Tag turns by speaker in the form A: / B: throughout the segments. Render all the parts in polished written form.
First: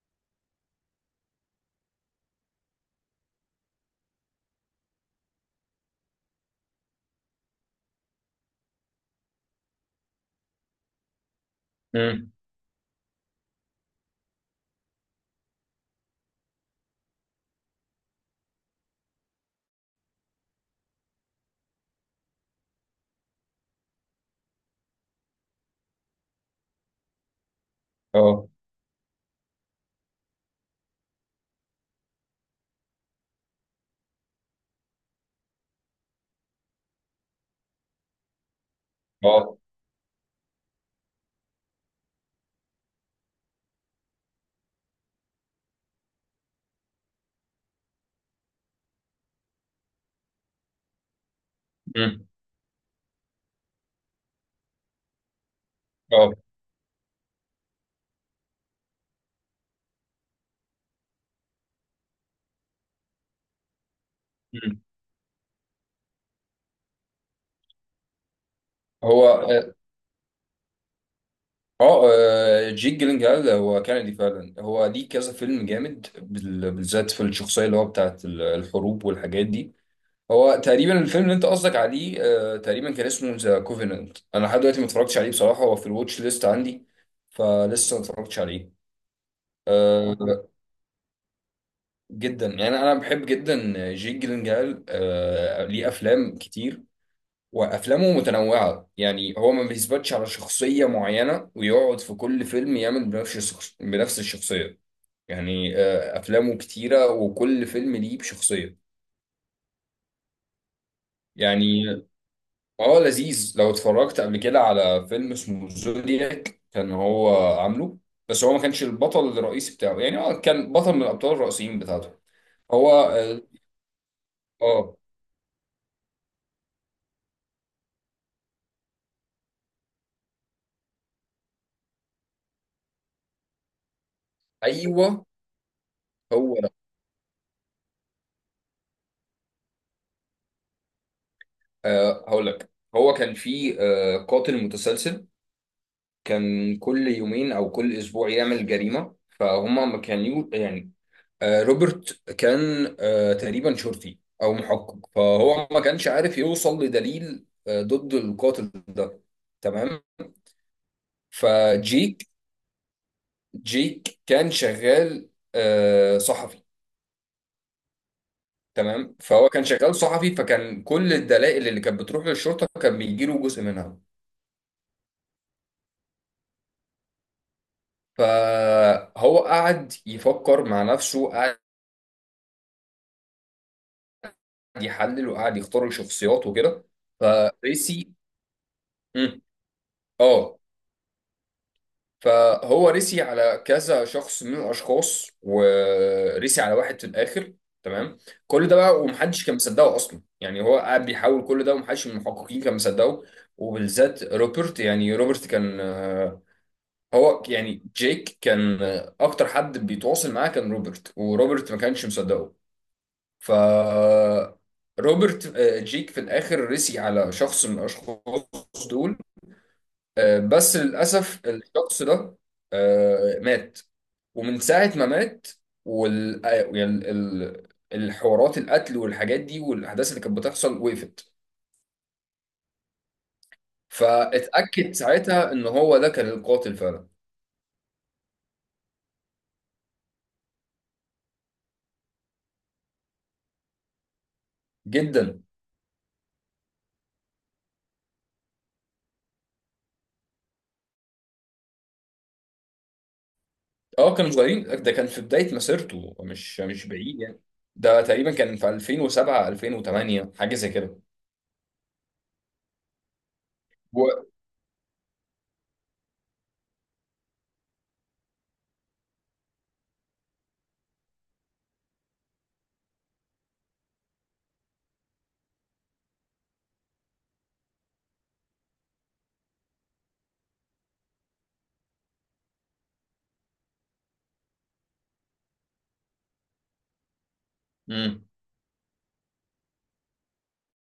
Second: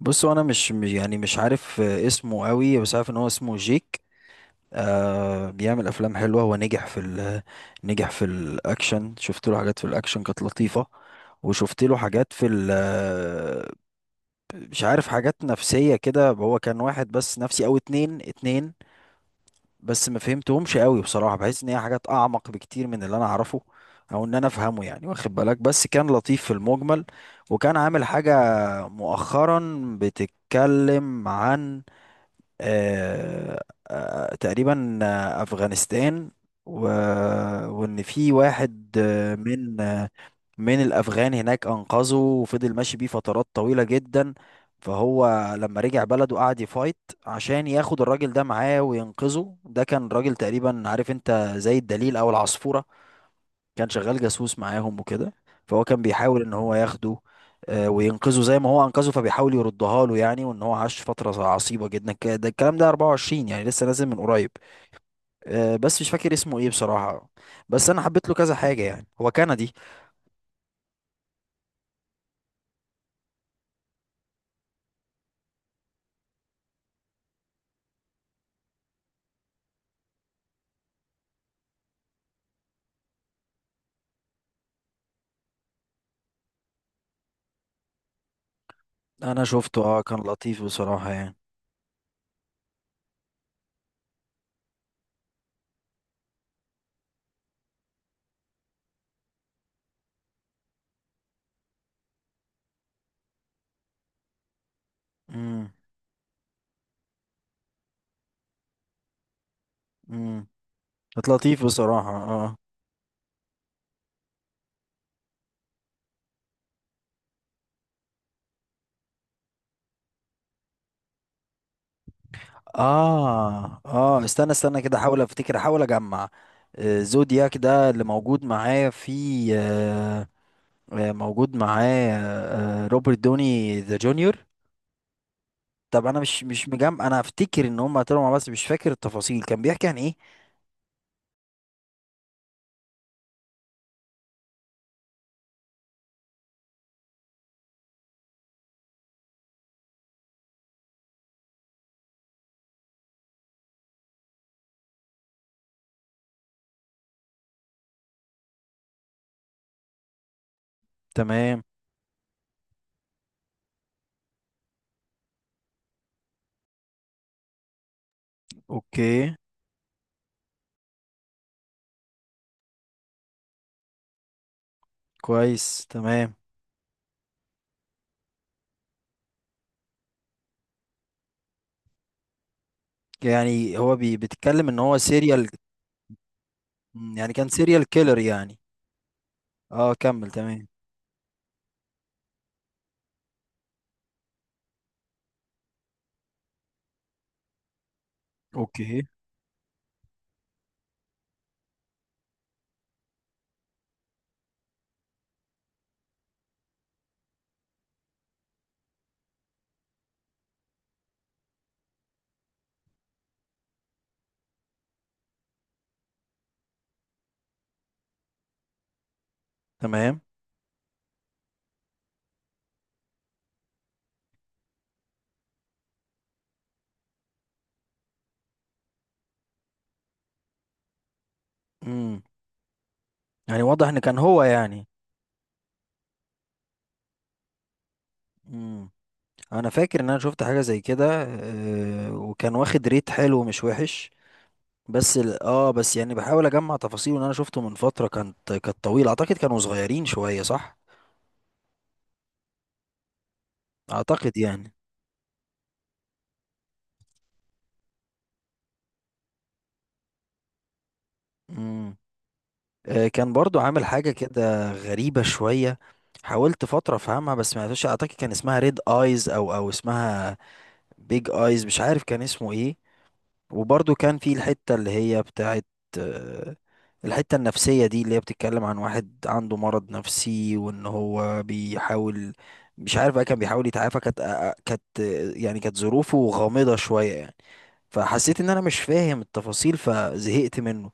A: بص هو انا يعني مش عارف، اسمه قوي بس عارف ان هو اسمه جيك. آه، بيعمل افلام حلوه. هو نجح في الاكشن. شفت له حاجات في الاكشن كانت لطيفه، وشفت له
B: امم.
A: حاجات في ال آه، مش عارف، حاجات نفسيه كده. هو كان واحد بس نفسي او اتنين بس ما فهمتهمش قوي بصراحه. بحس ان هي حاجات اعمق بكتير من اللي انا اعرفه او ان انا افهمه، يعني واخد بالك، بس كان لطيف في المجمل. وكان عامل حاجه
B: اه.
A: مؤخرا بتتكلم عن، آه، آه، تقريبا آه، أفغانستان و... وإن في واحد
B: اه.
A: من من الأفغان هناك أنقذه وفضل ماشي بيه فترات طويلة جدا. فهو لما رجع بلده قعد يفايت عشان ياخد الراجل ده معاه وينقذه. ده كان راجل تقريبا، عارف انت، زي الدليل
B: امم.
A: أو العصفورة، كان شغال جاسوس معاهم وكده. فهو كان بيحاول
B: اه.
A: ان هو ياخده وينقذه زي ما هو انقذه، فبيحاول يردها له يعني. وان هو عاش فترة عصيبة جدا، ده الكلام ده 24 يعني، لسه نازل من قريب.
B: امم.
A: بس مش فاكر اسمه ايه بصراحة. بس انا حبيت له كذا حاجة، يعني
B: هو
A: هو كندي.
B: جيك جيلنهال هو كندي فعلا. هو ليه كذا فيلم جامد بالذات في الشخصيه اللي هو بتاعت الحروب والحاجات دي. هو تقريبا الفيلم اللي انت قصدك عليه. تقريبا كان اسمه ذا كوفيننت. انا لحد دلوقتي ما اتفرجتش عليه بصراحه، هو في الواتش ليست عندي، فلسه ما اتفرجتش عليه.
A: انا شفته، اه، كان
B: آه،
A: لطيف بصراحة يعني.
B: جدا، يعني انا بحب جدا جيك جيلنهال. ليه افلام كتير، وافلامه متنوعه. يعني هو ما بيثبتش على شخصيه معينه، ويقعد في كل فيلم يعمل بنفس الشخصيه.
A: امم.
B: يعني افلامه كتيره وكل فيلم ليه بشخصيه.
A: امم. كانت لطيف
B: يعني
A: بصراحة، اه.
B: اه، لذيذ. لو اتفرجت قبل كده على فيلم اسمه زودياك، كان هو عامله، بس هو ما كانش البطل الرئيسي بتاعه. يعني هو كان بطل من الابطال الرئيسيين بتاعته. هو اه.
A: اه استنى، استنى
B: آه،
A: كده، احاول افتكر، احاول اجمع. زودياك ده اللي موجود معايا في، موجود معاه روبرت دوني ذا جونيور.
B: ايوه،
A: طب انا مش
B: هو
A: مش
B: ده.
A: مجمع، انا افتكر ان هم طلعوا مع بعض بس مش فاكر التفاصيل، كان بيحكي عن ايه؟
B: هقول لك. هو كان في قاتل متسلسل كان كل يومين او كل اسبوع يعمل جريمه، فهم ما كانوا يعني. روبرت كان تقريبا شرطي او محقق، فهو ما كانش عارف يوصل لدليل ضد القاتل ده. تمام.
A: تمام.
B: فجيك جيك كان شغال صحفي. تمام.
A: اوكي.
B: فهو كان شغال صحفي، فكان كل الدلائل اللي كانت بتروح للشرطه كان بيجيله جزء منها.
A: كويس، تمام.
B: فهو قعد يفكر مع نفسه، قعد
A: يعني هو بيتكلم ان هو
B: يحلل
A: سيريال،
B: وقعد يختار الشخصيات وكده.
A: يعني كان سيريال
B: فريسي.
A: كيلر يعني.
B: مم.
A: اه، كمل.
B: اه.
A: تمام.
B: فهو ريسي على كذا شخص من الاشخاص، وريسي على واحد في الاخر. تمام. كل ده بقى
A: اوكي.
B: ومحدش كان مصدقه اصلا، يعني هو قاعد بيحاول كل ده ومحدش من المحققين كان مصدقه، وبالذات روبرت. يعني روبرت كان هو يعني جيك كان اكتر حد بيتواصل معاه كان روبرت، وروبرت ما كانش مصدقه. ف، روبرت، جيك في الاخر رسي على شخص من الاشخاص دول.
A: تمام.
B: بس للاسف الشخص ده مات. ومن ساعة ما مات وال آه، يعني الحوارات، القتل والحاجات دي والأحداث اللي كانت بتحصل وقفت.
A: امم. يعني واضح ان كان هو يعني.
B: فاتأكد ساعتها إن هو ده كان القاتل فعلا.
A: امم. انا فاكر ان انا شفت حاجة زي كده، وكان واخد ريت حلو مش وحش. بس
B: جدا.
A: ال... اه، بس يعني بحاول اجمع تفاصيل، ان انا شفته من فترة كانت طويلة. اعتقد كانوا صغيرين شوية، صح؟
B: اه، كانوا
A: اعتقد
B: صغيرين،
A: يعني.
B: ده كان في بداية مسيرته، مش بعيد يعني. ده تقريبا كان في 2007 2008، حاجة زي كده.
A: امم. آه، كان برضو عامل حاجة كده غريبة شوية، حاولت فترة افهمها بس ما عرفتش. اعتقد كان اسمها ريد ايز او اسمها بيج ايز، مش عارف كان اسمه ايه. وبرضو كان في الحتة اللي هي بتاعت، آه، الحتة النفسية دي، اللي هي بتتكلم عن واحد عنده مرض نفسي وان هو بيحاول، مش عارف بقى، كان بيحاول يتعافى. كانت آه، آه، كانت آه، يعني كانت ظروفه غامضة شوية يعني.
B: و...
A: فحسيت ان انا مش فاهم التفاصيل فزهقت منه.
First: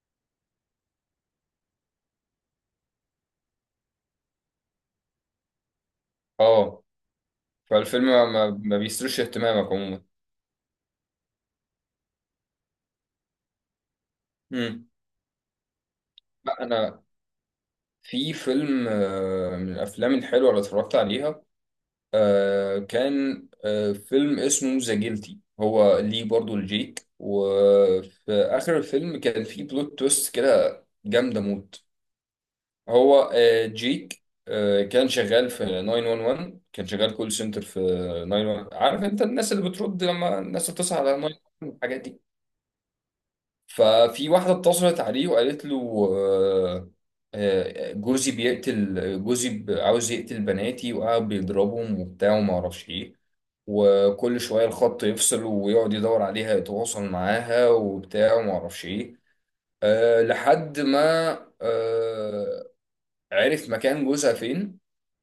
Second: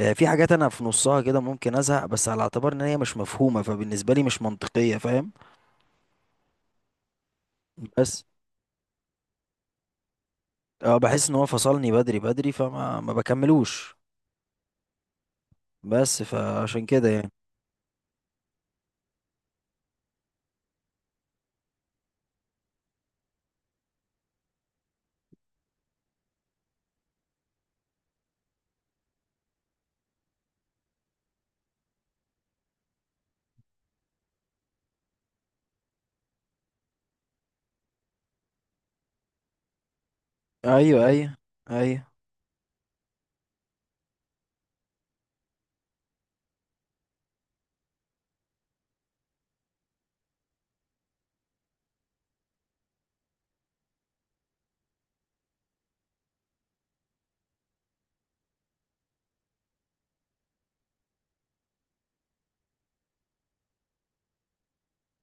A: في حاجات انا في نصها كده ممكن ازهق، بس على اعتبار ان هي مش مفهومة، فبالنسبة لي مش منطقية، فاهم.
B: اه. فالفيلم
A: بس
B: ما بيثيرش اهتمامك عموما.
A: اه، بحس ان هو فصلني بدري فما ما بكملوش،
B: امم.
A: بس
B: لا
A: فعشان
B: انا،
A: كده يعني.
B: في فيلم من الافلام الحلوه اللي اتفرجت عليها كان فيلم اسمه ذا جيلتي. هو ليه برضو الجيك، وفي اخر الفيلم كان في بلوت تويست كده جامده موت. هو جيك كان شغال في 911. كان شغال كول سنتر في 911. عارف انت الناس اللي بترد لما الناس بتصحى
A: ايوه،
B: على
A: ايوه،
B: 911، الحاجات
A: ايوه.
B: دي. ففي واحدة اتصلت عليه وقالت له جوزي عاوز يقتل بناتي وقاعد بيضربهم وبتاع وما اعرفش ايه. وكل شوية الخط يفصل ويقعد يدور عليها يتواصل معاها وبتاع وما اعرفش ايه. لحد ما آه، عرف مكان جوزها فين،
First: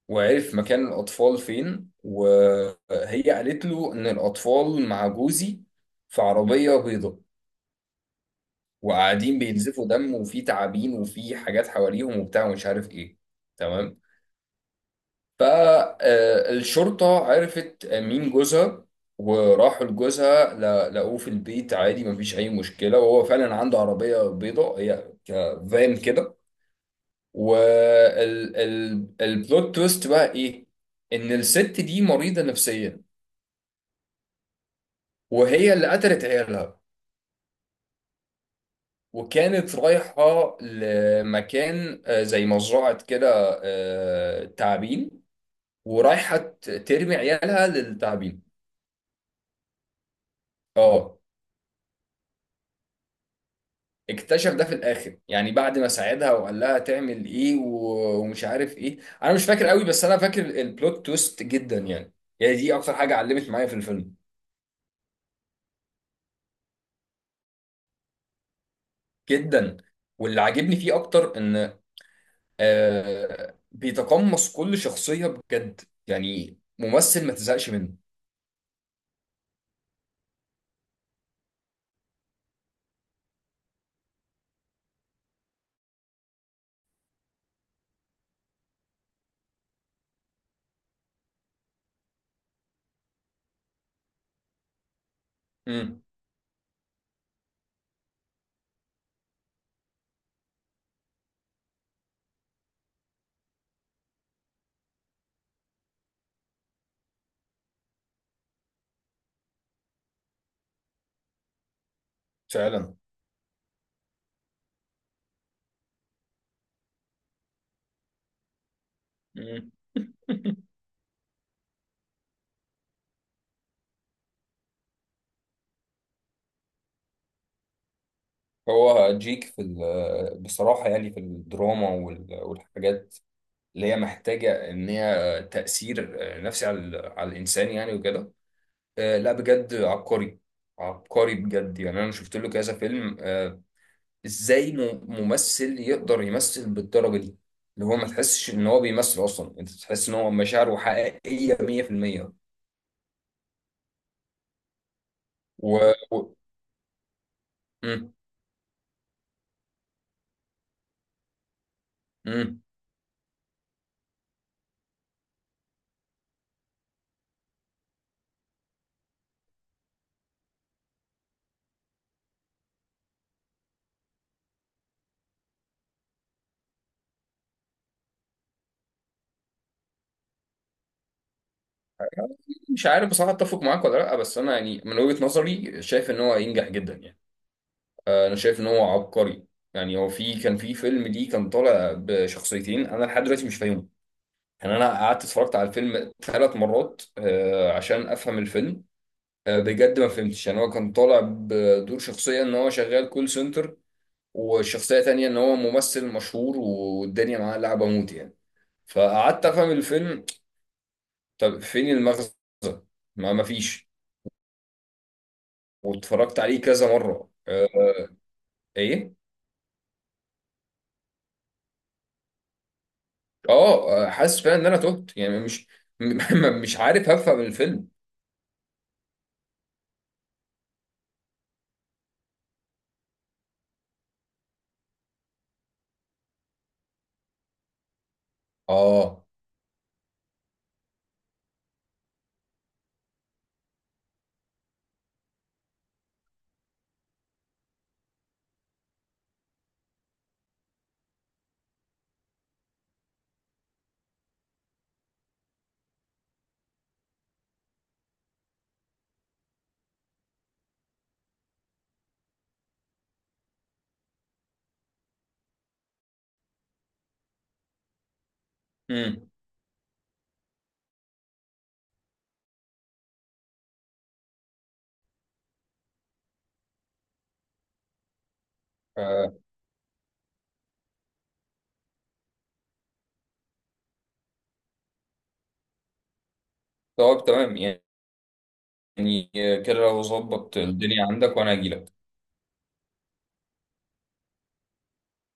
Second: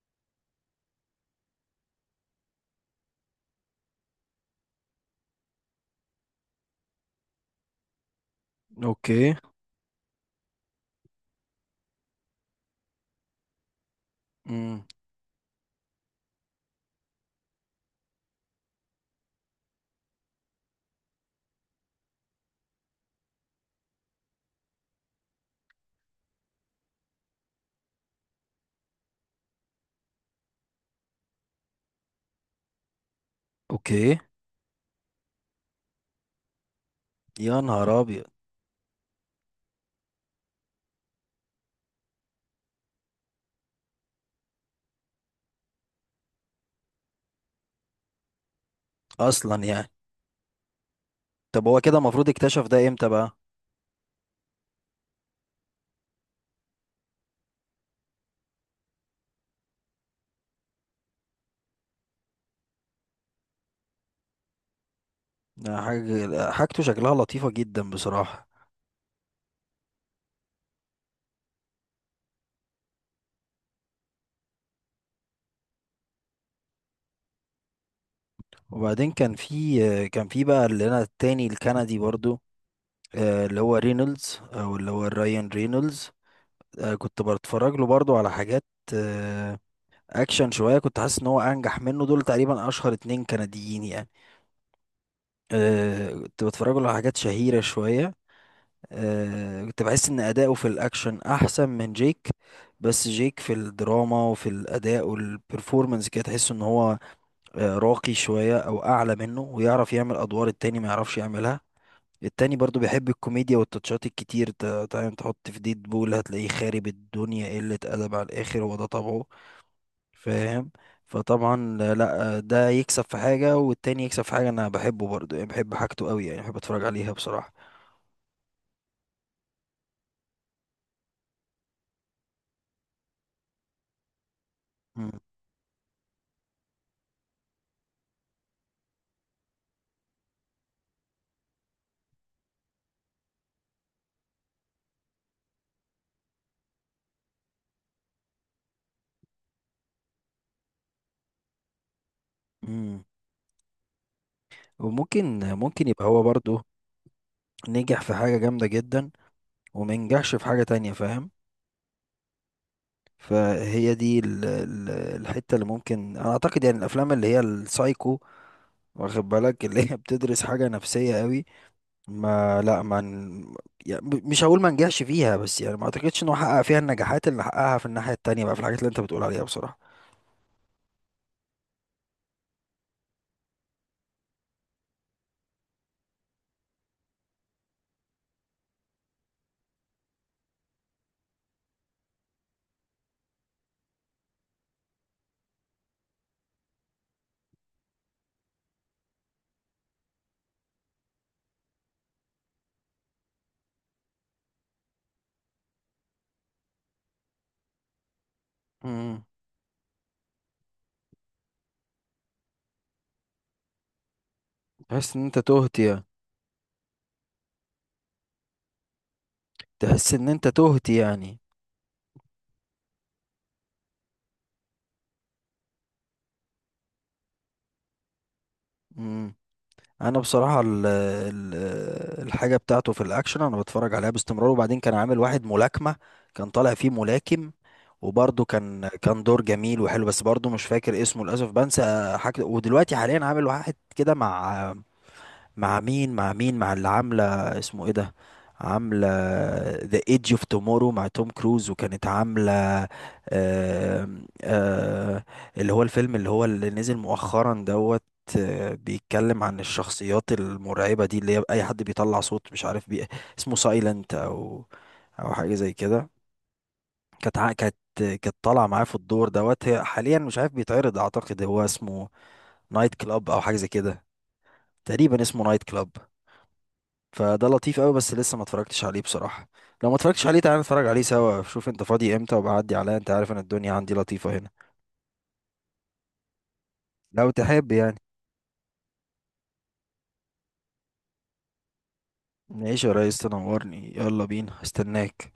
B: وعرف مكان الأطفال فين. وهي قالت له إن الأطفال مع جوزي في عربية بيضاء،
A: اوكي.
B: وقاعدين بينزفوا دم وفي تعابين وفي حاجات حواليهم وبتاع ومش عارف ايه. تمام.
A: امم.
B: فالشرطة عرفت مين جوزها، وراحوا لجوزها لقوه في البيت عادي، مفيش أي مشكلة. وهو فعلا عنده عربية بيضاء، هي كفان كده. والبلوت تويست بقى إيه؟ إن الست دي مريضة نفسيا،
A: اوكي.
B: وهي اللي قتلت عيالها،
A: يا نهار ابيض!
B: وكانت رايحة لمكان زي مزرعة كده تعابين، ورايحة ترمي عيالها للتعابين.
A: اصلا يعني.
B: اه.
A: طب هو كده المفروض اكتشف ده امتى بقى؟
B: اكتشف ده في الاخر، يعني بعد ما ساعدها وقال لها تعمل ايه ومش عارف ايه. انا مش فاكر قوي، بس انا فاكر البلوت تويست جدا يعني. يعني دي اكتر حاجة علمت معايا في الفيلم.
A: ده حاجة، حاجته شكلها لطيفة جدا بصراحة.
B: جدا. واللي عاجبني فيه اكتر ان بيتقمص كل شخصية بجد، يعني ممثل ما تزهقش منه.
A: وبعدين كان في، كان في بقى اللي انا التاني الكندي برضو، اللي هو رينولدز، او اللي هو رايان رينولدز. كنت بتفرج له برضو على حاجات آه، اكشن شوية. كنت حاسس ان هو انجح منه. دول تقريبا اشهر اتنين كنديين يعني.
B: امم.
A: كنت بتفرج له على حاجات شهيرة شوية. كنت بحس ان اداؤه في الاكشن احسن من جيك، بس جيك في الدراما وفي الاداء والبرفورمانس كده تحس ان هو راقي شويه او اعلى منه، ويعرف يعمل ادوار التاني ما يعرفش يعملها. التاني برضو
B: فعلا.
A: بيحب الكوميديا والتاتشات الكتير، تعالى تحط في ديد بول هتلاقيه خارب الدنيا، قلة أدب على الآخر، هو ده طبعه.
B: مم.
A: فاهم. فطبعا، لا، ده يكسب في حاجة والتاني يكسب في حاجة. أنا بحبه برضو يعني، بحب حاجته قوي يعني، بحب أتفرج عليها بصراحة.
B: هو جيك في بصراحة، يعني في الدراما والحاجات اللي هي محتاجة إن
A: مم.
B: هي تأثير نفسي على على الإنسان يعني وكده. لا بجد عبقري. عبقري بجد، يعني أنا شفت له كذا فيلم. إزاي ممثل يقدر يمثل بالدرجة دي؟ اللي هو ما تحسش إن هو بيمثل أصلا. أنت تحس إن هو مشاعره حقيقية 100%.
A: مم. وممكن
B: و...
A: ممكن يبقى هو
B: و...
A: برضو نجح في
B: مم.
A: حاجة جامدة جدا ومنجحش في حاجة تانية، فاهم.
B: مم.
A: فهي دي الحتة اللي ممكن انا اعتقد، يعني الافلام اللي هي السايكو، واخد بالك، اللي هي بتدرس حاجة نفسية قوي. ما لا ما ن- يعني مش هقول ما نجحش فيها، بس يعني ما اعتقدش انه حقق فيها النجاحات اللي حققها في الناحية التانية بقى، في الحاجات اللي انت بتقول عليها بصراحة.
B: مش عارف بصراحة أتفق معاك ولا لأ، بس أنا يعني من وجهة نظري شايف إن هو ينجح جدا يعني. انا شايف ان هو عبقري. يعني هو كان في فيلم ليه كان طالع بشخصيتين، انا لحد دلوقتي مش فاهمهم. يعني انا قعدت اتفرجت على الفيلم 3 مرات عشان افهم الفيلم. بجد ما فهمتش، يعني هو كان طالع بدور شخصية ان هو شغال كول سنتر، والشخصية تانية ان هو ممثل مشهور والدنيا معاه لعبة موت يعني.
A: امم.
B: فقعدت افهم الفيلم، طب فين المغزى؟ ما فيش.
A: تحس ان انت تهت يعني.
B: واتفرجت عليه كذا مرة. ايه.
A: تحس ان انت تهت يعني.
B: اه. حاسس فعلا ان انا تهت يعني، مش مش عارف هفهم الفيلم.
A: مم. انا بصراحه ال ال الحاجه بتاعته في الاكشن انا بتفرج عليها باستمرار. وبعدين كان عامل واحد ملاكمه، كان طالع فيه ملاكم، وبرضه كان
B: اه.
A: دور جميل وحلو، بس برضه مش فاكر اسمه للاسف، بنسى حاجه. ودلوقتي حاليا عامل واحد كده مع، مع مين، مع اللي عاملة، اسمه ايه ده، عاملة The Edge of Tomorrow مع توم كروز. وكانت عاملة، آه، آه، اللي هو الفيلم اللي هو اللي نزل مؤخرا دوت، بيتكلم عن الشخصيات المرعبة دي اللي هي أي حد بيطلع صوت، مش عارف بي، اسمه سايلنت أو أو حاجة زي كده. كانت كانت طالعة معاه في الدور
B: امم.
A: دوت. هي حاليا مش عارف بيتعرض، أعتقد هو اسمه نايت كلاب أو حاجة زي كده، تقريبا اسمه نايت كلاب. فده لطيف قوي بس لسه ما اتفرجتش عليه
B: آه،
A: بصراحة. لو ما اتفرجتش عليه، تعالى نتفرج عليه سوا، شوف انت فاضي امتى وبعدي عليا، انت عارف ان الدنيا عندي لطيفة هنا،
B: طب
A: لو تحب
B: تمام.
A: يعني.
B: يعني كده لو ظبط الدنيا عندك وانا هجيلك
A: نعيش يا ريس، تنورني، يلا بينا، استناك.